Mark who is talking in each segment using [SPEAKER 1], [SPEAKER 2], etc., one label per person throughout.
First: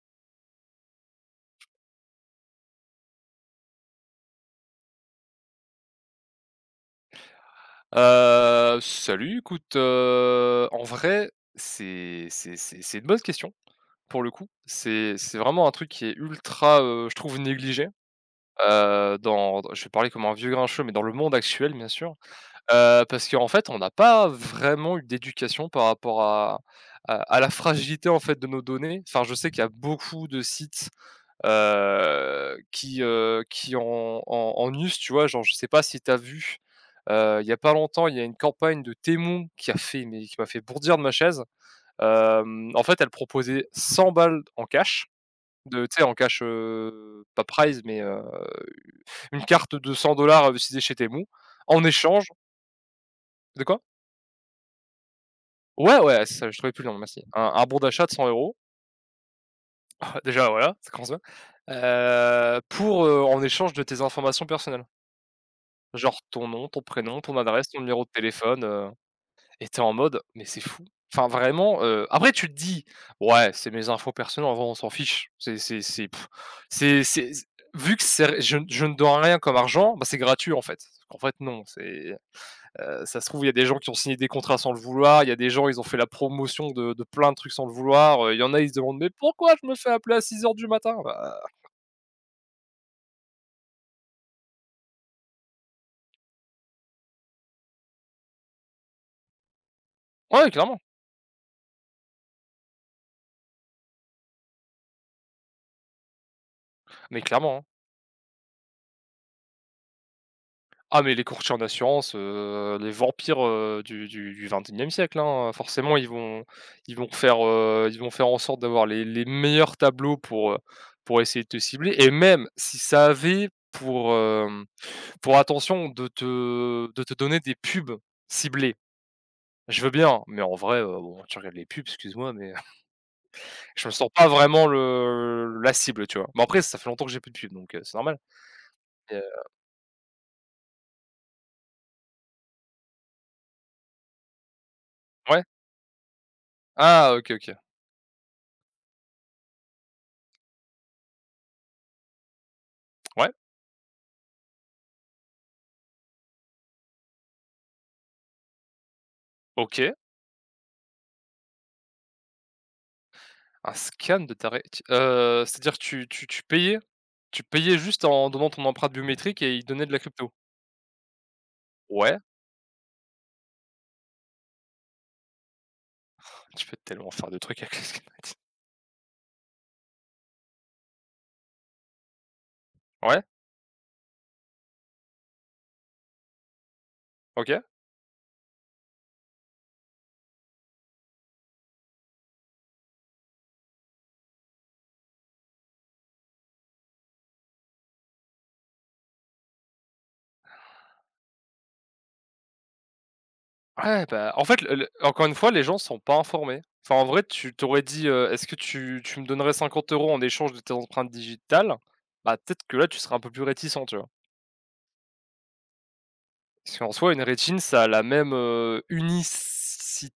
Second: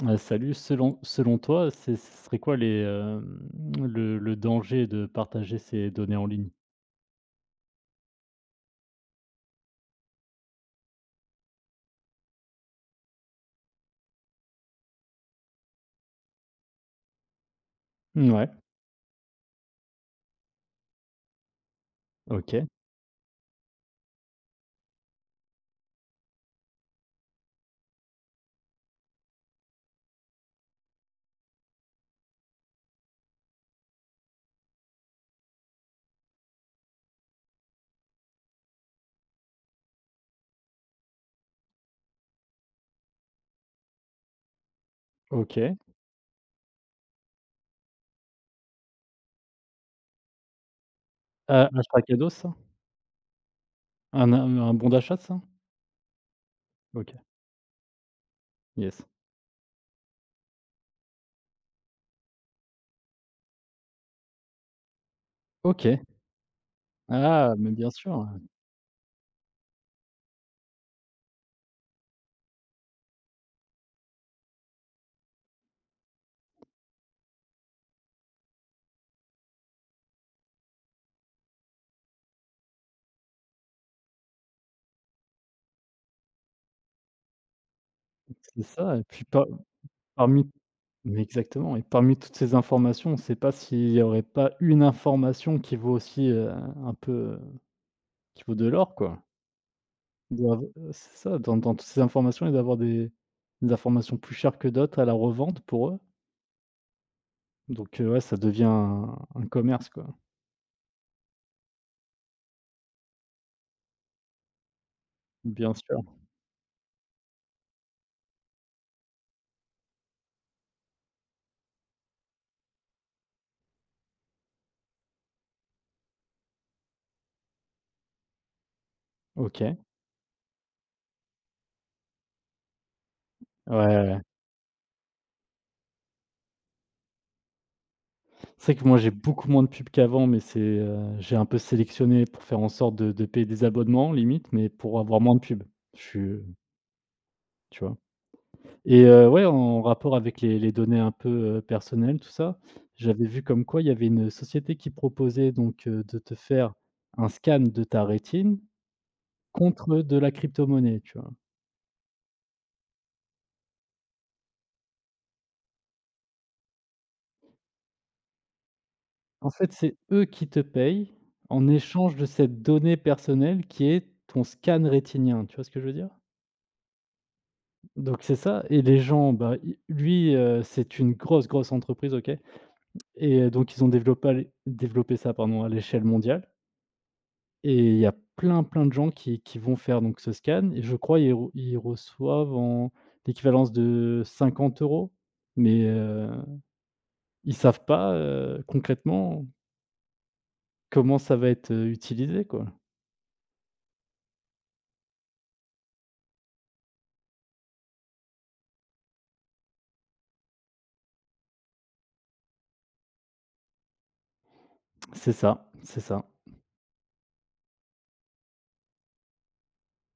[SPEAKER 1] Salut, selon toi, c'est ce serait quoi les, le danger de partager ces données en ligne?
[SPEAKER 2] Salut, écoute, en vrai, c'est une bonne question, pour le coup. C'est vraiment un truc qui est ultra, je trouve négligé,
[SPEAKER 1] Ouais.
[SPEAKER 2] dans je vais parler comme un vieux grincheux, mais dans le monde actuel, bien sûr.
[SPEAKER 1] OK,
[SPEAKER 2] Parce qu'en fait, on n'a pas vraiment eu d'éducation par rapport à la fragilité, en fait, de nos données. Enfin, je sais qu'il y a beaucoup de sites, qui en news, tu vois? Genre, je sais pas si t'as vu, il y a pas longtemps, il y a une campagne de Témoin qui a fait mais qui m'a fait bourdir de ma chaise. En fait, elle proposait 100 balles en cash,
[SPEAKER 1] OK.
[SPEAKER 2] de tu sais, en cash, pas Prize, mais une carte de 100 utilisée chez Temu en
[SPEAKER 1] Achat
[SPEAKER 2] échange
[SPEAKER 1] cadeau, ça?
[SPEAKER 2] de quoi?
[SPEAKER 1] Un bon d'achat, ça?
[SPEAKER 2] Ouais, ouais, c'est ça, je trouvais plus le nom,
[SPEAKER 1] OK,
[SPEAKER 2] merci. Un bon d'achat de 100 euros.
[SPEAKER 1] yes.
[SPEAKER 2] Déjà, voilà, ça commence bien, pour, en échange de tes informations personnelles.
[SPEAKER 1] OK.
[SPEAKER 2] Genre ton nom, ton prénom, ton
[SPEAKER 1] Ah,
[SPEAKER 2] adresse,
[SPEAKER 1] mais
[SPEAKER 2] ton
[SPEAKER 1] bien
[SPEAKER 2] numéro de
[SPEAKER 1] sûr,
[SPEAKER 2] téléphone, et tu es en mode: «Mais c'est fou». Enfin vraiment, après tu te dis: «Ouais, c'est mes infos personnelles, en vrai on s'en fiche». C'est z vu que c'est je ne dois rien comme argent, bah, c'est gratuit en fait. En fait non, c'est, ça se trouve il y a des gens qui ont signé des contrats sans le vouloir, il y a des gens ils ont fait la promotion de plein de trucs sans le vouloir, il y en a
[SPEAKER 1] c'est
[SPEAKER 2] ils se
[SPEAKER 1] ça
[SPEAKER 2] demandent:
[SPEAKER 1] et
[SPEAKER 2] «Mais
[SPEAKER 1] puis par
[SPEAKER 2] pourquoi je me fais appeler à six
[SPEAKER 1] parmi
[SPEAKER 2] heures du matin?»
[SPEAKER 1] mais
[SPEAKER 2] Bah,
[SPEAKER 1] exactement, et parmi toutes ces informations, on ne sait pas s'il n'y aurait pas une information qui vaut aussi, un peu, qui vaut de l'or, quoi.
[SPEAKER 2] ouais,
[SPEAKER 1] Doivent,
[SPEAKER 2] clairement,
[SPEAKER 1] c'est ça, dans toutes ces informations, et d'avoir des informations plus chères que d'autres à la revente pour eux.
[SPEAKER 2] mais clairement, hein.
[SPEAKER 1] Donc, ouais, ça devient un commerce, quoi.
[SPEAKER 2] Ah mais les courtiers en assurance, les vampires, du XXIe siècle, hein,
[SPEAKER 1] Bien
[SPEAKER 2] forcément
[SPEAKER 1] sûr.
[SPEAKER 2] ils vont faire, ils vont faire en sorte d'avoir les meilleurs tableaux pour essayer de te cibler et même si ça avait pour, pour attention de te donner des pubs ciblées.
[SPEAKER 1] OK. Ouais,
[SPEAKER 2] Je veux bien, mais en vrai, bon, tu regardes les pubs, excuse-moi, mais
[SPEAKER 1] ouais,
[SPEAKER 2] je me sens
[SPEAKER 1] ouais.
[SPEAKER 2] pas vraiment le la cible, tu vois? Mais après ça fait longtemps que j'ai plus de pubs, donc, c'est normal.
[SPEAKER 1] C'est vrai que moi, j'ai
[SPEAKER 2] Et
[SPEAKER 1] beaucoup moins de pubs qu'avant, mais c'est, j'ai un peu sélectionné pour faire en sorte de payer des abonnements limite, mais pour avoir moins de
[SPEAKER 2] ouais?
[SPEAKER 1] pubs. Je suis,
[SPEAKER 2] Ah, OK, OK.
[SPEAKER 1] tu vois? Et, ouais, en rapport avec les données un peu, personnelles, tout ça, j'avais
[SPEAKER 2] Ouais,
[SPEAKER 1] vu comme quoi il y avait une société qui proposait donc, de te faire un scan de ta rétine
[SPEAKER 2] OK.
[SPEAKER 1] contre de la crypto-monnaie, tu vois?
[SPEAKER 2] Un scan de ta ré tu c'est-à-dire tu payais juste en donnant ton empreinte biométrique
[SPEAKER 1] En
[SPEAKER 2] et ils
[SPEAKER 1] fait,
[SPEAKER 2] donnaient de
[SPEAKER 1] c'est
[SPEAKER 2] la
[SPEAKER 1] eux
[SPEAKER 2] crypto?
[SPEAKER 1] qui te payent en échange
[SPEAKER 2] Ouais,
[SPEAKER 1] de cette donnée personnelle qui est ton scan rétinien, tu vois ce que je veux dire?
[SPEAKER 2] tu peux tellement faire de trucs avec les scanner.
[SPEAKER 1] Donc c'est ça. Et les gens, bah, c'est une grosse, grosse entreprise, OK.
[SPEAKER 2] Ouais,
[SPEAKER 1] Et, donc ils ont développé à l'é développé ça, pardon, à l'échelle mondiale,
[SPEAKER 2] OK.
[SPEAKER 1] et il y a plein, plein de gens qui vont faire donc ce scan, et je crois ils reçoivent en l'équivalence de 50 €, mais, ils savent pas, concrètement comment ça va être, utilisé, quoi?
[SPEAKER 2] Ouais, bah, en fait, le encore une fois, les gens sont pas informés. Enfin, en vrai, tu t'aurais dit, «Est-ce que tu me donnerais 50 € en échange de tes empreintes digitales?» Bah, peut-être que là, tu serais un peu plus réticent, tu vois?
[SPEAKER 1] C'est ça, c'est ça.
[SPEAKER 2] Parce qu'en soi, une rétine, ça a la même, unici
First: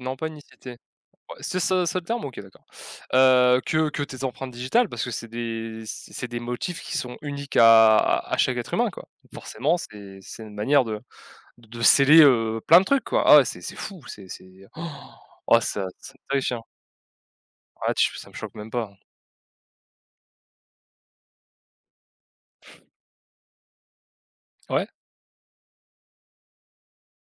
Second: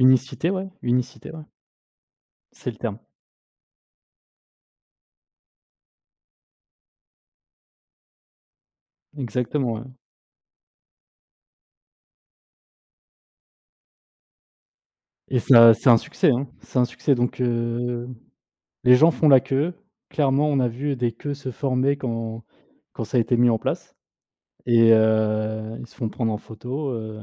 [SPEAKER 2] non, pas
[SPEAKER 1] ouais,
[SPEAKER 2] unicité.
[SPEAKER 1] Unicité, ouais,
[SPEAKER 2] C'est ça le terme? OK, d'accord.
[SPEAKER 1] c'est le terme.
[SPEAKER 2] Que tes empreintes digitales parce que c'est des motifs qui sont uniques à chaque être humain, quoi. Mmh.
[SPEAKER 1] Exactement,
[SPEAKER 2] Forcément,
[SPEAKER 1] ouais.
[SPEAKER 2] c'est une manière de sceller, plein de trucs, quoi. Ah ouais, c'est fou, c'est oh.
[SPEAKER 1] Et
[SPEAKER 2] Oh,
[SPEAKER 1] ça,
[SPEAKER 2] ça
[SPEAKER 1] c'est un
[SPEAKER 2] c'est
[SPEAKER 1] succès, hein.
[SPEAKER 2] terrifiant.
[SPEAKER 1] C'est un succès donc,
[SPEAKER 2] Ah, tu ça me choque même
[SPEAKER 1] les
[SPEAKER 2] pas.
[SPEAKER 1] gens font la queue. Clairement, on a vu des queues se former quand ça a été mis en place,
[SPEAKER 2] Ouais?
[SPEAKER 1] et, ils se font prendre en photo,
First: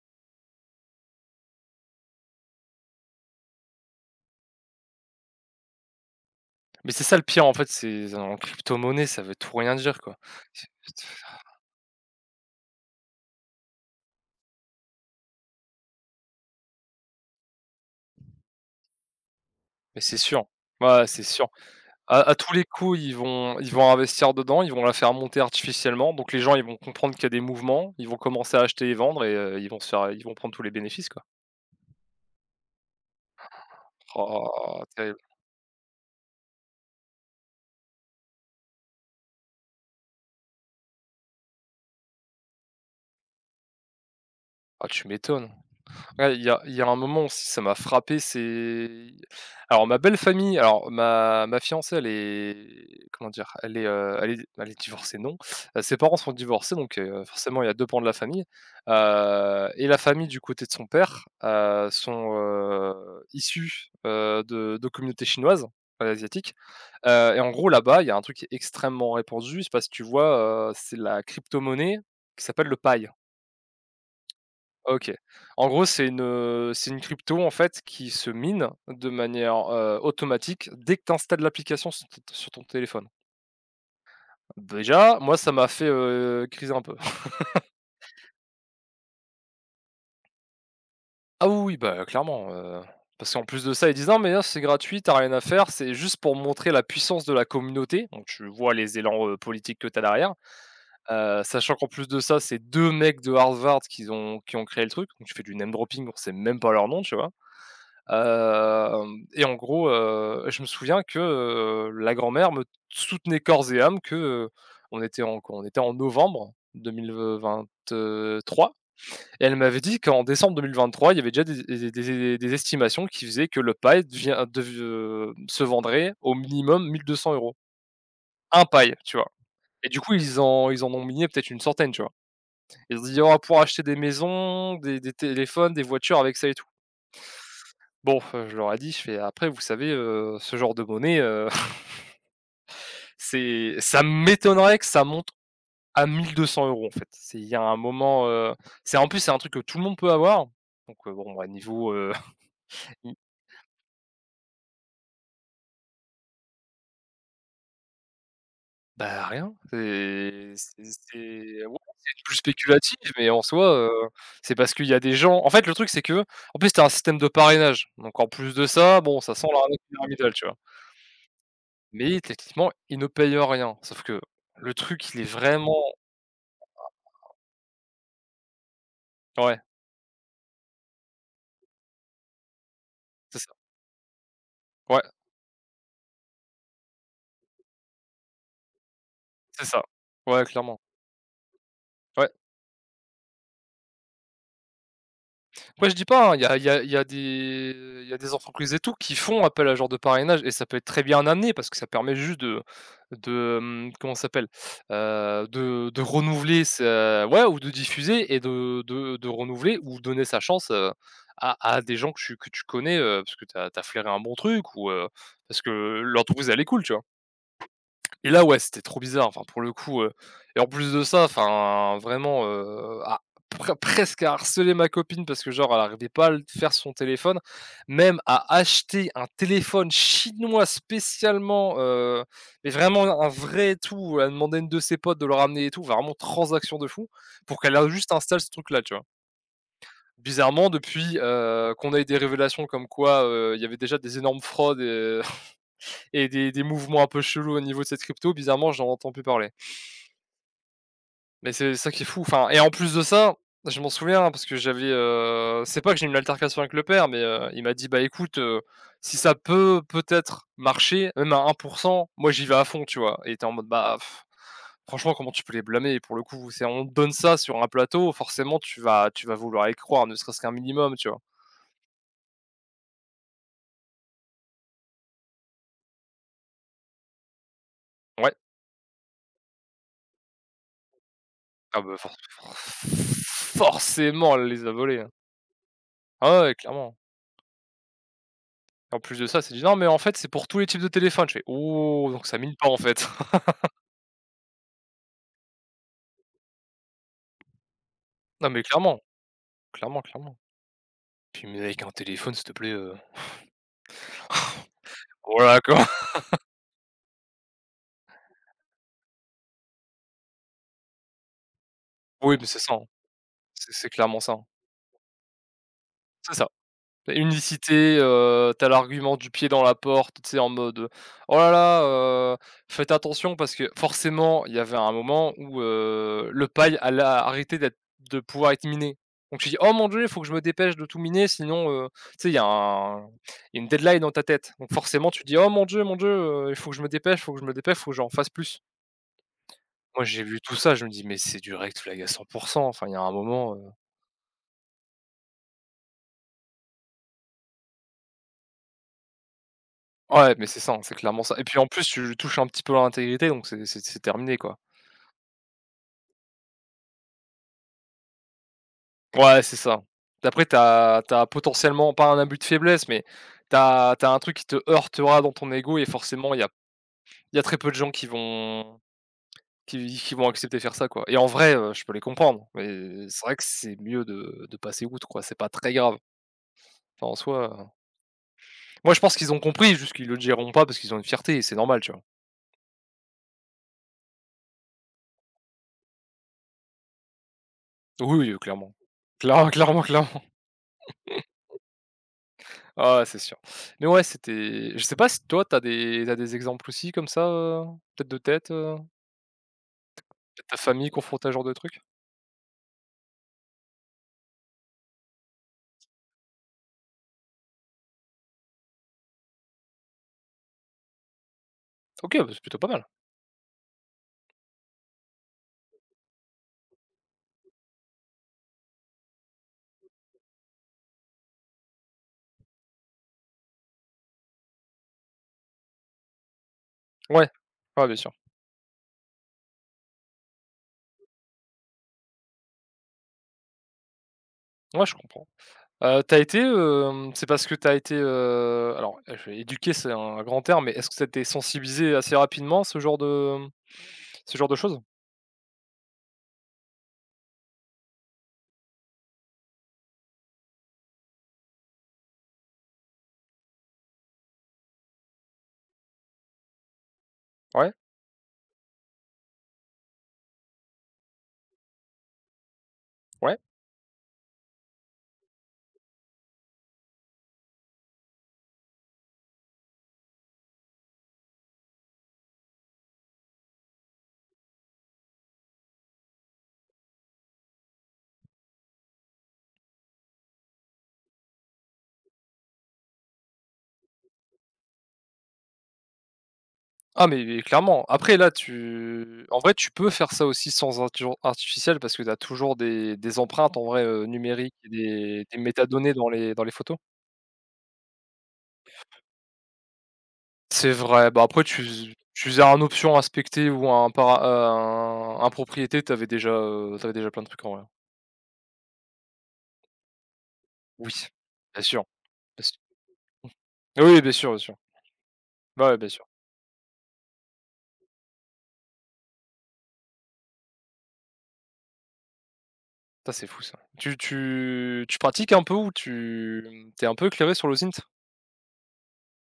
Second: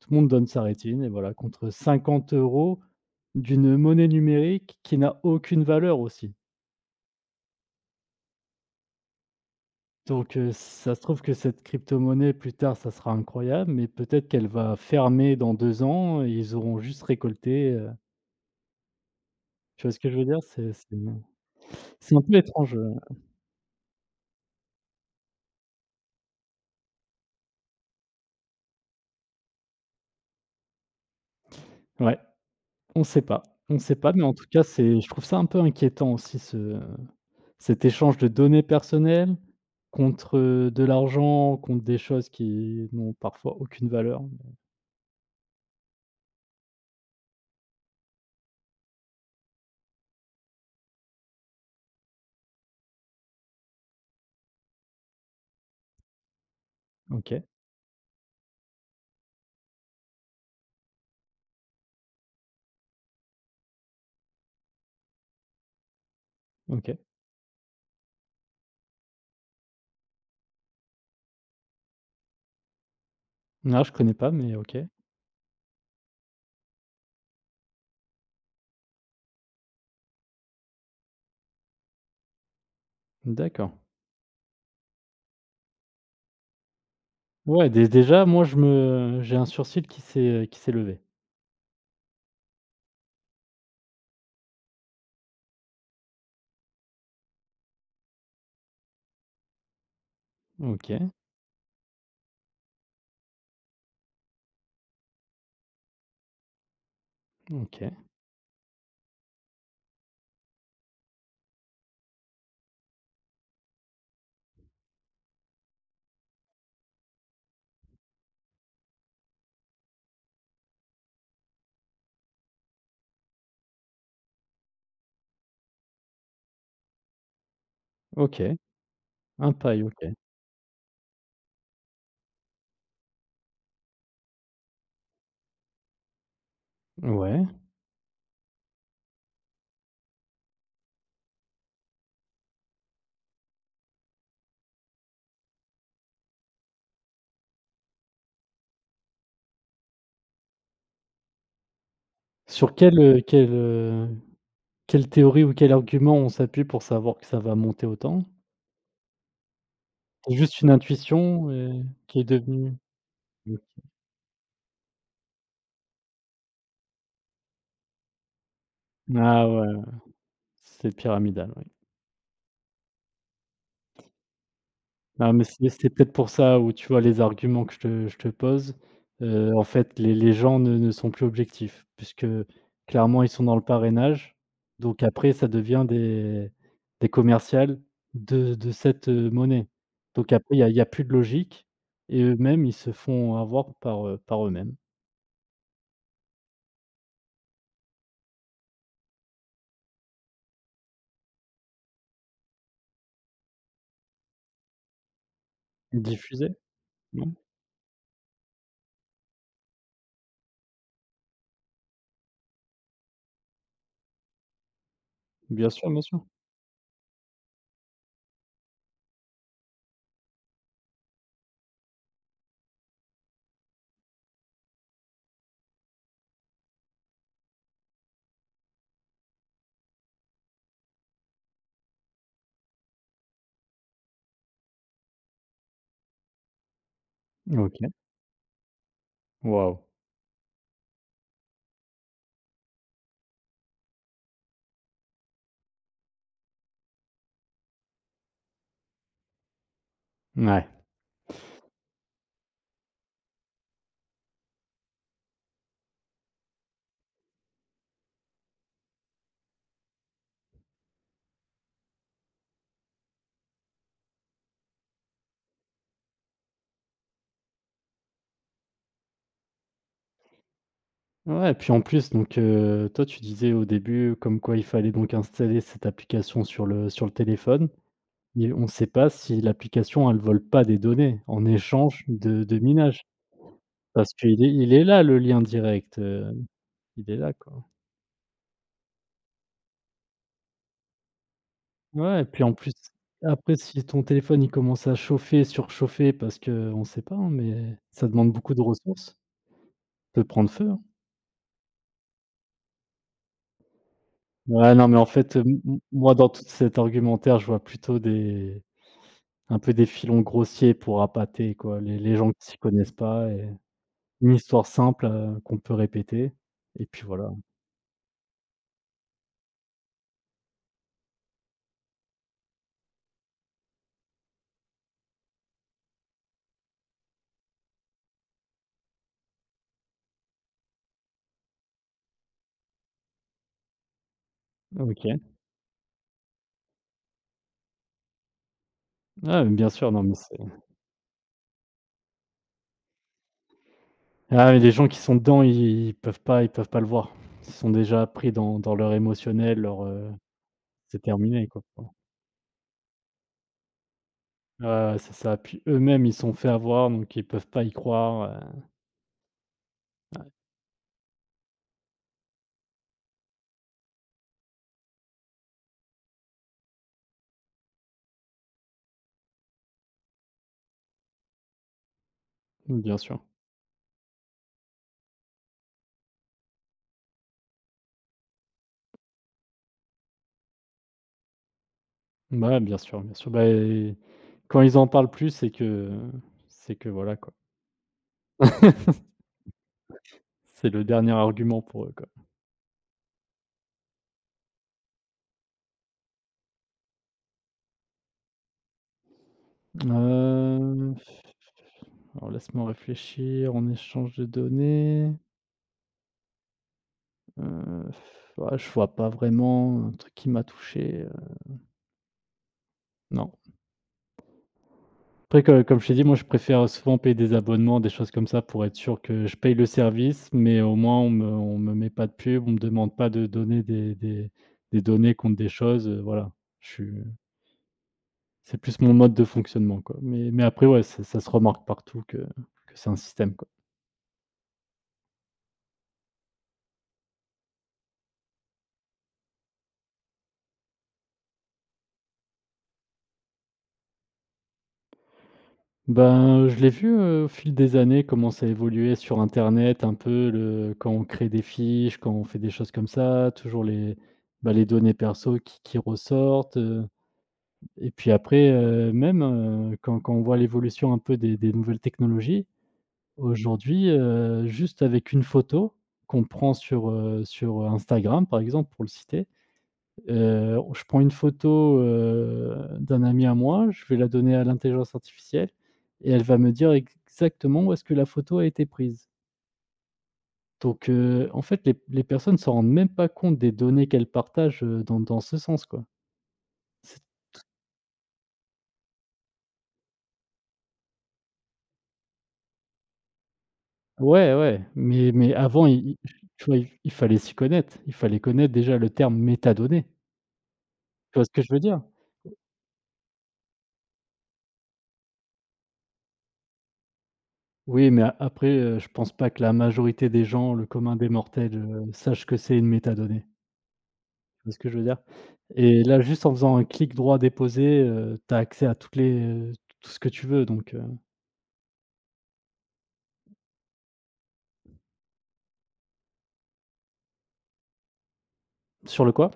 [SPEAKER 1] tout le monde donne sa rétine, et voilà, contre 50 € d'une monnaie numérique qui n'a aucune valeur aussi.
[SPEAKER 2] Mais c'est ça le pire, en fait, c'est en crypto-monnaie, ça veut tout rien dire, quoi.
[SPEAKER 1] Donc,
[SPEAKER 2] C'est
[SPEAKER 1] ça se trouve que cette crypto-monnaie plus tard, ça sera incroyable, mais peut-être qu'elle va fermer dans 2 ans, et ils auront juste récolté, tu vois ce
[SPEAKER 2] Mais
[SPEAKER 1] que
[SPEAKER 2] c'est
[SPEAKER 1] je veux dire?
[SPEAKER 2] sûr.
[SPEAKER 1] C'est c'est
[SPEAKER 2] Ouais, c'est sûr.
[SPEAKER 1] c'est
[SPEAKER 2] À
[SPEAKER 1] un
[SPEAKER 2] à
[SPEAKER 1] peu
[SPEAKER 2] tous les
[SPEAKER 1] étrange,
[SPEAKER 2] coups, ils vont investir dedans, ils vont la faire monter artificiellement, donc les gens, ils vont comprendre qu'il y a des mouvements, ils vont commencer à acheter et vendre et ils vont prendre tous les bénéfices, quoi.
[SPEAKER 1] ouais, on sait pas, on sait pas, mais en tout cas,
[SPEAKER 2] Oh,
[SPEAKER 1] c'est je
[SPEAKER 2] terrible.
[SPEAKER 1] trouve ça un peu inquiétant aussi, ce cet échange de données personnelles contre, de l'argent, contre des choses qui n'ont parfois aucune valeur.
[SPEAKER 2] Ah, tu m'étonnes. Ouais, il y a un moment aussi, ça m'a frappé, c'est alors ma fiancée, elle est comment dire? Elle est, elle est divorcée, non. Ses parents sont divorcés, donc
[SPEAKER 1] OK,
[SPEAKER 2] forcément, il y a deux pans de la famille. Et la famille du côté de son père, sont, issus, de communautés chinoises, asiatiques.
[SPEAKER 1] OK.
[SPEAKER 2] Et en gros, là-bas, il y a un truc qui est extrêmement répandu. Je sais pas si tu vois, c'est la crypto-monnaie qui s'appelle le Pi.
[SPEAKER 1] Non, je connais pas, mais OK,
[SPEAKER 2] OK. En gros, c'est une crypto, en fait, qui se mine de manière, automatique dès que tu installes l'application sur ton téléphone.
[SPEAKER 1] d'accord.
[SPEAKER 2] Déjà, moi, ça m'a fait, criser un peu.
[SPEAKER 1] Ouais, dé déjà, moi, je me j'ai un sourcil qui s'est levé.
[SPEAKER 2] Ah oui, oui, bah, clairement, parce qu'en plus de ça, ils disent: «Non, mais là, c'est gratuit, t'as rien à faire, c'est juste pour montrer la puissance de la communauté», donc tu vois les élans, politiques que t'as derrière,
[SPEAKER 1] OK,
[SPEAKER 2] sachant qu'en plus de ça, c'est deux mecs de Harvard qui ont créé le truc, donc tu fais du name dropping, on sait même pas leur nom, tu vois?
[SPEAKER 1] OK,
[SPEAKER 2] Hem Et en gros, je me souviens que, la grand-mère me soutenait corps et âme que, on était en quoi? On était en novembre 2023 et elle m'avait dit qu'en décembre 2023, il y avait déjà des estimations qui faisaient que le paille devient dev se vendrait au minimum 1 200 €.
[SPEAKER 1] OK.
[SPEAKER 2] Un paille, tu vois?
[SPEAKER 1] Un paille,
[SPEAKER 2] Et du
[SPEAKER 1] OK.
[SPEAKER 2] coup, ils en ont minié peut-être une centaine, tu vois? Ils ont dit: «On va pouvoir acheter des maisons, des téléphones, des voitures avec ça et tout».
[SPEAKER 1] Ouais.
[SPEAKER 2] Bon, je leur ai dit, je fais: «Après, vous savez, ce genre de monnaie, c'est ça m'étonnerait que ça monte à 1 200 €, en fait». C'est il y a un moment, c'est en plus, c'est un truc que tout le monde peut avoir, donc bon, bah, niveau,
[SPEAKER 1] Sur quelle,
[SPEAKER 2] ni
[SPEAKER 1] heu, quelle, heu, quelle théorie ou quel argument on s'appuie pour savoir que ça va monter autant?
[SPEAKER 2] bah, rien,
[SPEAKER 1] C'est juste une intuition,
[SPEAKER 2] c'est
[SPEAKER 1] et
[SPEAKER 2] ouais,
[SPEAKER 1] qui est
[SPEAKER 2] c'est une
[SPEAKER 1] devenue?
[SPEAKER 2] bulle mais en
[SPEAKER 1] Mmh.
[SPEAKER 2] soi, c'est parce qu'il y a des gens en fait, le truc, c'est que en plus, tu un système de parrainage, donc en plus de ça, bon, ça sent
[SPEAKER 1] Ah ouais,
[SPEAKER 2] l'arnaque pyramidale, tu vois?
[SPEAKER 1] c'est pyramidal, ouais.
[SPEAKER 2] Mais techniquement, ils ne payent rien, sauf que le truc, il est
[SPEAKER 1] Non, mais c'est
[SPEAKER 2] vraiment.
[SPEAKER 1] c'est peut-être pour ça où tu vois, les arguments que je te pose,
[SPEAKER 2] Ouais,
[SPEAKER 1] en fait, les gens ne sont plus objectifs puisque clairement, ils
[SPEAKER 2] c'est
[SPEAKER 1] sont
[SPEAKER 2] ça.
[SPEAKER 1] dans le parrainage.
[SPEAKER 2] Ouais,
[SPEAKER 1] Donc après, ça devient des commerciales de cette,
[SPEAKER 2] c'est
[SPEAKER 1] monnaie.
[SPEAKER 2] ça.
[SPEAKER 1] Donc
[SPEAKER 2] Ouais,
[SPEAKER 1] après, il
[SPEAKER 2] clairement.
[SPEAKER 1] y a plus de logique, et
[SPEAKER 2] Ouais.
[SPEAKER 1] eux-mêmes, ils se font avoir par, par eux-mêmes.
[SPEAKER 2] Après je dis pas, hein, il y a il y a il y a des il y a des entreprises et tout qui font appel à ce genre de parrainage et ça peut être très bien amené parce que ça permet juste comment ça s'appelle? De
[SPEAKER 1] Diffuser?
[SPEAKER 2] renouveler sa
[SPEAKER 1] Non?
[SPEAKER 2] ouais Ou de diffuser et de renouveler ou donner sa chance, à des gens que tu connais, parce que tu as flairé un bon truc ou, parce que
[SPEAKER 1] Bien sûr, bien sûr.
[SPEAKER 2] l'entreprise elle est cool, tu vois? Et là, ouais, c'était trop bizarre, enfin, pour le coup, et en plus de ça, enfin, vraiment, à presque à harceler ma copine parce que genre elle arrivait pas à le faire sur son téléphone, même à acheter un téléphone chinois spécialement, mais vraiment un vrai et tout, elle a demandé à une de ses potes de le ramener et tout, enfin, vraiment transaction de fou pour qu'elle
[SPEAKER 1] OK.
[SPEAKER 2] a juste installe ce truc-là, tu vois?
[SPEAKER 1] Waouh!
[SPEAKER 2] Bizarrement depuis, qu'on a eu des révélations comme quoi, il y avait déjà des énormes fraudes et et des mouvements un peu chelous au niveau de cette crypto, bizarrement, j'en entends plus parler.
[SPEAKER 1] Ouais.
[SPEAKER 2] Mais c'est ça qui est fou, enfin et en plus de ça, je m'en souviens hein, parce que j'avais, c'est pas que j'ai eu une altercation avec le père, mais, il m'a dit: «Bah écoute, si ça peut peut-être marcher, même à 1 moi j'y vais à fond», tu vois? Et tu en mode: «Bah, Pff, franchement comment tu peux les blâmer?» Pour le coup, c'est on te donne ça sur un plateau, forcément tu vas vouloir y croire, ne serait-ce qu'un minimum, tu vois?
[SPEAKER 1] Ouais, et puis en plus donc, toi tu disais au début comme quoi il fallait donc installer cette application sur le téléphone,
[SPEAKER 2] Ouais,
[SPEAKER 1] mais on ne sait pas si l'application elle ne vole pas des données en
[SPEAKER 2] ah bah
[SPEAKER 1] échange de minage. Parce
[SPEAKER 2] forcément
[SPEAKER 1] qu'il
[SPEAKER 2] elle
[SPEAKER 1] est
[SPEAKER 2] les a
[SPEAKER 1] il est
[SPEAKER 2] volés,
[SPEAKER 1] là
[SPEAKER 2] hein.
[SPEAKER 1] le lien direct,
[SPEAKER 2] Ah ouais, clairement.
[SPEAKER 1] il est là quoi.
[SPEAKER 2] En plus de ça, c'est dit: «Non mais en fait c'est pour tous les types de téléphones». Je fais: «Oh
[SPEAKER 1] Ouais et
[SPEAKER 2] donc ça
[SPEAKER 1] puis en
[SPEAKER 2] mine pas
[SPEAKER 1] plus,
[SPEAKER 2] en fait».
[SPEAKER 1] après si ton téléphone il commence à chauffer, surchauffer, parce que qu'on sait pas hein, mais ça demande
[SPEAKER 2] Non
[SPEAKER 1] beaucoup de
[SPEAKER 2] mais clairement,
[SPEAKER 1] ressources,
[SPEAKER 2] clairement,
[SPEAKER 1] peut
[SPEAKER 2] clairement.
[SPEAKER 1] prendre feu, hein.
[SPEAKER 2] Puis mais avec un téléphone, s'il te plaît,
[SPEAKER 1] Ouais non mais en fait,
[SPEAKER 2] voilà
[SPEAKER 1] m
[SPEAKER 2] quoi.
[SPEAKER 1] m moi dans tout cet argumentaire, je vois plutôt des un peu des filons grossiers pour appâter quoi, les gens
[SPEAKER 2] Oui,
[SPEAKER 1] qui
[SPEAKER 2] mais
[SPEAKER 1] s'y
[SPEAKER 2] c'est ça, hein.
[SPEAKER 1] connaissent pas, et
[SPEAKER 2] C'est clairement ça,
[SPEAKER 1] une
[SPEAKER 2] hein.
[SPEAKER 1] histoire simple, qu'on peut répéter,
[SPEAKER 2] C'est ça.
[SPEAKER 1] et puis
[SPEAKER 2] Tu
[SPEAKER 1] voilà.
[SPEAKER 2] unicité, tu l'argument du pied dans la porte, tu sais, en mode, «Oh là là, faites attention» parce que forcément, il y avait un moment où, le paille allait arrêté d'être de pouvoir être miné. Donc tu dis: «Oh mon Dieu, il faut que je me dépêche de tout miner sinon,» tu sais, il y a une deadline dans ta tête. Donc forcément,
[SPEAKER 1] OK.
[SPEAKER 2] tu dis: «Oh mon Dieu, il faut que je me dépêche, il faut que je me dépêche, il faut que j'en fasse plus».
[SPEAKER 1] Ah, mais bien sûr,
[SPEAKER 2] Moi,
[SPEAKER 1] non mais
[SPEAKER 2] j'ai
[SPEAKER 1] c'est
[SPEAKER 2] vu tout ça, je me dis: «Mais c'est du red flag à 100%». Enfin, il y a un moment,
[SPEAKER 1] ah mais les gens qui sont dedans, ils peuvent pas le voir. Ils sont déjà pris dans leur émotionnel,
[SPEAKER 2] ouais, mais c'est ça, hein, c'est
[SPEAKER 1] c'est
[SPEAKER 2] clairement ça et
[SPEAKER 1] terminé
[SPEAKER 2] puis
[SPEAKER 1] quoi.
[SPEAKER 2] en plus, tu lui touches un petit peu à leur intégrité donc c'est c'est terminé, quoi.
[SPEAKER 1] Ouais, ouais, c'est ça, puis eux-mêmes, ils se sont fait avoir donc ils peuvent pas y croire,
[SPEAKER 2] Ouais, c'est ça. Après, t'as as potentiellement pas un abus de faiblesse, mais t'as as un truc qui te heurtera dans ton ego et forcément, il y a très peu de gens qui vont accepter de faire ça, quoi et en vrai, je peux les comprendre,
[SPEAKER 1] bien
[SPEAKER 2] mais
[SPEAKER 1] sûr.
[SPEAKER 2] c'est vrai que c'est mieux de passer outre, quoi. C'est pas très grave. Enfin, en soi, moi, je pense qu'ils ont compris, juste qu'ils le diront pas parce qu'ils ont une fierté et c'est normal, tu vois?
[SPEAKER 1] Bah ouais, bien sûr, bah, et quand ils en parlent plus, c'est que voilà quoi.
[SPEAKER 2] Oui, oui, clairement. Cla clairement, clairement.
[SPEAKER 1] C'est le dernier argument pour eux quoi.
[SPEAKER 2] Ah, c'est sûr. Mais ouais, c'était je sais pas si toi, t'as des exemples aussi comme ça, peut-être de tête, peut-être ta famille
[SPEAKER 1] Heu,
[SPEAKER 2] confrontée à ce genre de truc?
[SPEAKER 1] alors laisse-moi réfléchir, en échange de données, heu, ouais, je vois pas vraiment un truc qui m'a touché,
[SPEAKER 2] OK, bah, c'est plutôt pas mal.
[SPEAKER 1] non. Après, que comme je t'ai dit, moi je préfère souvent payer des abonnements, des choses comme ça pour être sûr que je paye le service, mais au moins on me met pas de pub, on me demande pas de donner des données contre des choses, voilà. Je suis
[SPEAKER 2] Ouais, ouais, bien sûr.
[SPEAKER 1] C'est plus mon mode de fonctionnement, quoi, mais après ouais, ça se remarque partout que c'est un système.
[SPEAKER 2] Ouais, je comprends. Tu été, c'est parce que t'as été, je éduqué, c'est un grand terme, mais est-ce que tu été sensibilisé assez rapidement à ce genre de, mmh, ce genre de choses?
[SPEAKER 1] Ben, je l'ai vu, au fil des années comment ça évoluait sur internet, un peu le quand on crée des fiches, quand on fait des choses comme ça, toujours bah, les données perso qui ressortent,
[SPEAKER 2] Ouais,
[SPEAKER 1] et puis après, même, quand on voit l'évolution un peu des nouvelles technologies,
[SPEAKER 2] ouais.
[SPEAKER 1] aujourd'hui, juste avec une photo qu'on prend sur, Instagram, par exemple, pour le citer. Je prends une photo, d'un ami à moi, je vais la donner à l'intelligence artificielle, et elle va me dire ex exactement où est-ce que la photo a été prise. Donc, en fait, les personnes ne se rendent même pas compte des données qu'elles partagent, dans ce sens, quoi. C'est
[SPEAKER 2] Ah mais clairement. Après là, tu en vrai, tu peux faire ça aussi sans intelligence artificielle parce que tu as toujours des empreintes en vrai,
[SPEAKER 1] ouais,
[SPEAKER 2] numériques
[SPEAKER 1] ouais,
[SPEAKER 2] et
[SPEAKER 1] mais
[SPEAKER 2] des des
[SPEAKER 1] avant, il
[SPEAKER 2] métadonnées
[SPEAKER 1] il
[SPEAKER 2] dans les dans
[SPEAKER 1] tu
[SPEAKER 2] les
[SPEAKER 1] vois, il
[SPEAKER 2] photos.
[SPEAKER 1] il fallait s'y connaître. Il fallait connaître déjà le terme métadonnées.
[SPEAKER 2] C'est vrai,
[SPEAKER 1] Tu
[SPEAKER 2] bah,
[SPEAKER 1] vois ce que
[SPEAKER 2] après
[SPEAKER 1] je veux dire?
[SPEAKER 2] tu faisais un option inspecter ou un para un un propriété, t'avais déjà, tu déjà plein de trucs en vrai.
[SPEAKER 1] Oui, mais a après, je pense pas que la majorité des gens, le
[SPEAKER 2] Oui,
[SPEAKER 1] commun des mortels,
[SPEAKER 2] bien sûr,
[SPEAKER 1] sache que
[SPEAKER 2] bien sûr.
[SPEAKER 1] c'est une métadonnée.
[SPEAKER 2] Mmh. Oui, bien sûr, bien
[SPEAKER 1] Tu vois
[SPEAKER 2] sûr.
[SPEAKER 1] ce que je veux dire?
[SPEAKER 2] Bah, ouais,
[SPEAKER 1] Et
[SPEAKER 2] bien
[SPEAKER 1] là,
[SPEAKER 2] sûr.
[SPEAKER 1] juste en faisant un clic droit déposé, tu as accès à tout ce que tu veux donc.
[SPEAKER 2] Ça, c'est fou ça. Tu pratiques un peu ou tu t'es un peu éclairé sur l'OSINT?
[SPEAKER 1] Sur le quoi?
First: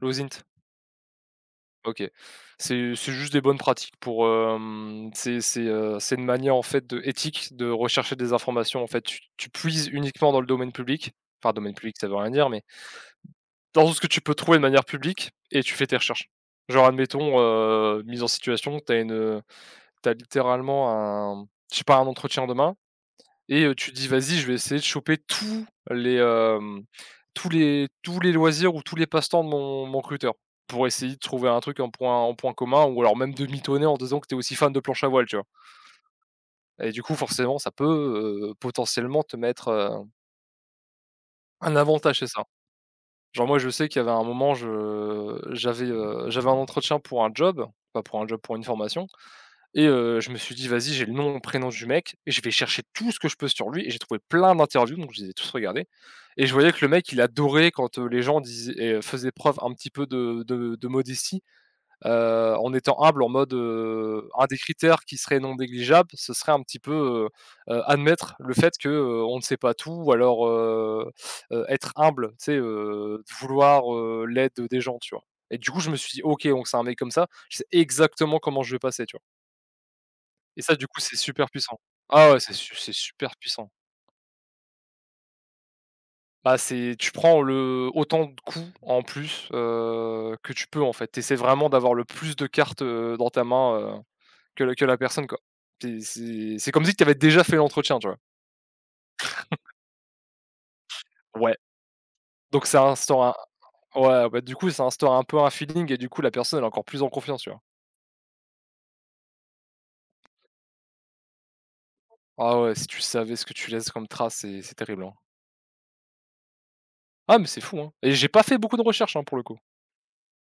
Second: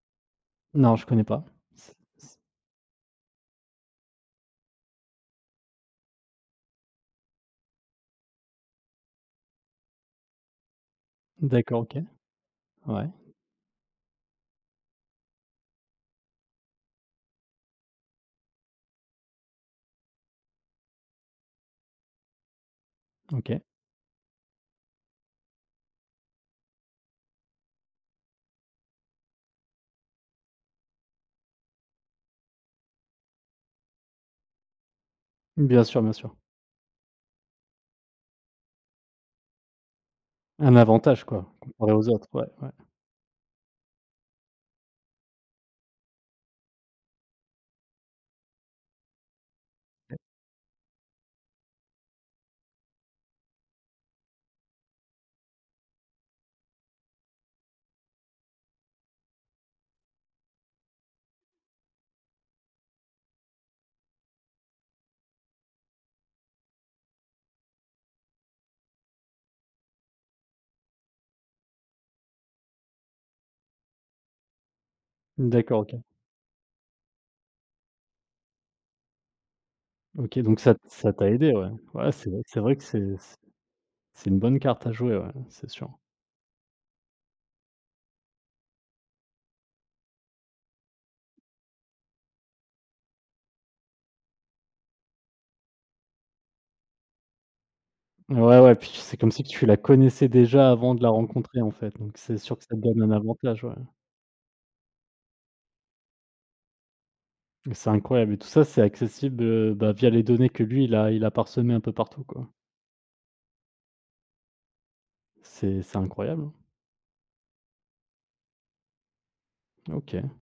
[SPEAKER 2] L'OSINT?
[SPEAKER 1] Non, je connais pas. C
[SPEAKER 2] OK.
[SPEAKER 1] c
[SPEAKER 2] C'est juste des bonnes pratiques pour, c'est une manière, en fait, de éthique de rechercher des informations, en fait. Tu puises uniquement dans le domaine public, enfin, domaine
[SPEAKER 1] D'accord,
[SPEAKER 2] public,
[SPEAKER 1] OK.
[SPEAKER 2] ça veut rien dire, mais
[SPEAKER 1] Ouais,
[SPEAKER 2] dans tout ce que tu peux trouver de manière publique et tu fais tes recherches. Genre, admettons, mise en situation, t'as littéralement un je sais pas, un entretien demain,
[SPEAKER 1] OK.
[SPEAKER 2] et tu te dis: «Vas-y, je vais essayer de choper tous les, hem, tous les loisirs ou tous les passe-temps de mon recruteur». Pour essayer de trouver un truc en point commun ou alors même de mitonner en disant que tu es aussi fan de planche à voile, tu vois?
[SPEAKER 1] Bien sûr, bien sûr.
[SPEAKER 2] Et du coup, forcément, ça peut, potentiellement te mettre,
[SPEAKER 1] Un avantage quoi,
[SPEAKER 2] un
[SPEAKER 1] comparé aux
[SPEAKER 2] avantage, c'est
[SPEAKER 1] autres,
[SPEAKER 2] ça.
[SPEAKER 1] ouais, ouais.
[SPEAKER 2] Genre moi, je sais qu'il y avait un moment, je j'avais, j'avais un entretien pour un job, pas pour un job, pour une formation. Et je me suis dit: «Vas-y, j'ai le nom, prénom du mec, et je vais chercher tout ce que je peux sur lui» et j'ai trouvé plein d'interviews, donc je les ai tous regardées et je voyais que le mec, il adorait quand, les gens disaient et faisaient preuve un petit peu de modestie, en étant humble, en mode, un des critères qui serait non négligeable, ce serait un petit peu, admettre le fait que, on ne sait pas tout ou alors, être humble, tu sais, vouloir, l'aide des gens, tu vois? Et du coup,
[SPEAKER 1] D'accord,
[SPEAKER 2] je me
[SPEAKER 1] OK.
[SPEAKER 2] suis dit: «OK, donc c'est un mec comme ça, je sais exactement comment je vais passer», tu vois?
[SPEAKER 1] OK, donc
[SPEAKER 2] Et
[SPEAKER 1] ça
[SPEAKER 2] ça, du coup,
[SPEAKER 1] ça
[SPEAKER 2] c'est
[SPEAKER 1] t'a
[SPEAKER 2] super
[SPEAKER 1] aidé, ouais.
[SPEAKER 2] puissant.
[SPEAKER 1] Ouais, c'est
[SPEAKER 2] Ah ouais,
[SPEAKER 1] vrai, c'est vrai que
[SPEAKER 2] c'est
[SPEAKER 1] c'est
[SPEAKER 2] super puissant.
[SPEAKER 1] c'est une bonne carte à jouer, ouais, c'est sûr.
[SPEAKER 2] Bah, c'est tu prends le autant de coups en plus, que tu peux, en fait. T'essaies vraiment d'avoir le plus de cartes, dans ta main, que la personne, quoi. C'est c'est comme si tu avais déjà fait l'entretien, tu vois?
[SPEAKER 1] Ouais, ouais, puis c'est comme si tu la connaissais déjà avant de la
[SPEAKER 2] Ouais,
[SPEAKER 1] rencontrer en fait, donc c'est sûr que
[SPEAKER 2] donc
[SPEAKER 1] ça te
[SPEAKER 2] ça
[SPEAKER 1] donne un
[SPEAKER 2] instaure un
[SPEAKER 1] avantage, ouais.
[SPEAKER 2] ouais, bah, du coup, ça instaure un peu un feeling et du coup, la personne, elle est encore plus en confiance, tu vois?
[SPEAKER 1] C'est incroyable, et tout ça, c'est accessible, bah, via les données que lui, il a parsemées un peu partout, quoi.
[SPEAKER 2] Ah ouais, si tu savais ce que tu laisses comme trace, c'est terrible, hein.
[SPEAKER 1] C'est incroyable, hein.
[SPEAKER 2] Ah mais c'est fou, hein et j'ai pas fait beaucoup de recherches, hein, pour le coup.
[SPEAKER 1] OK.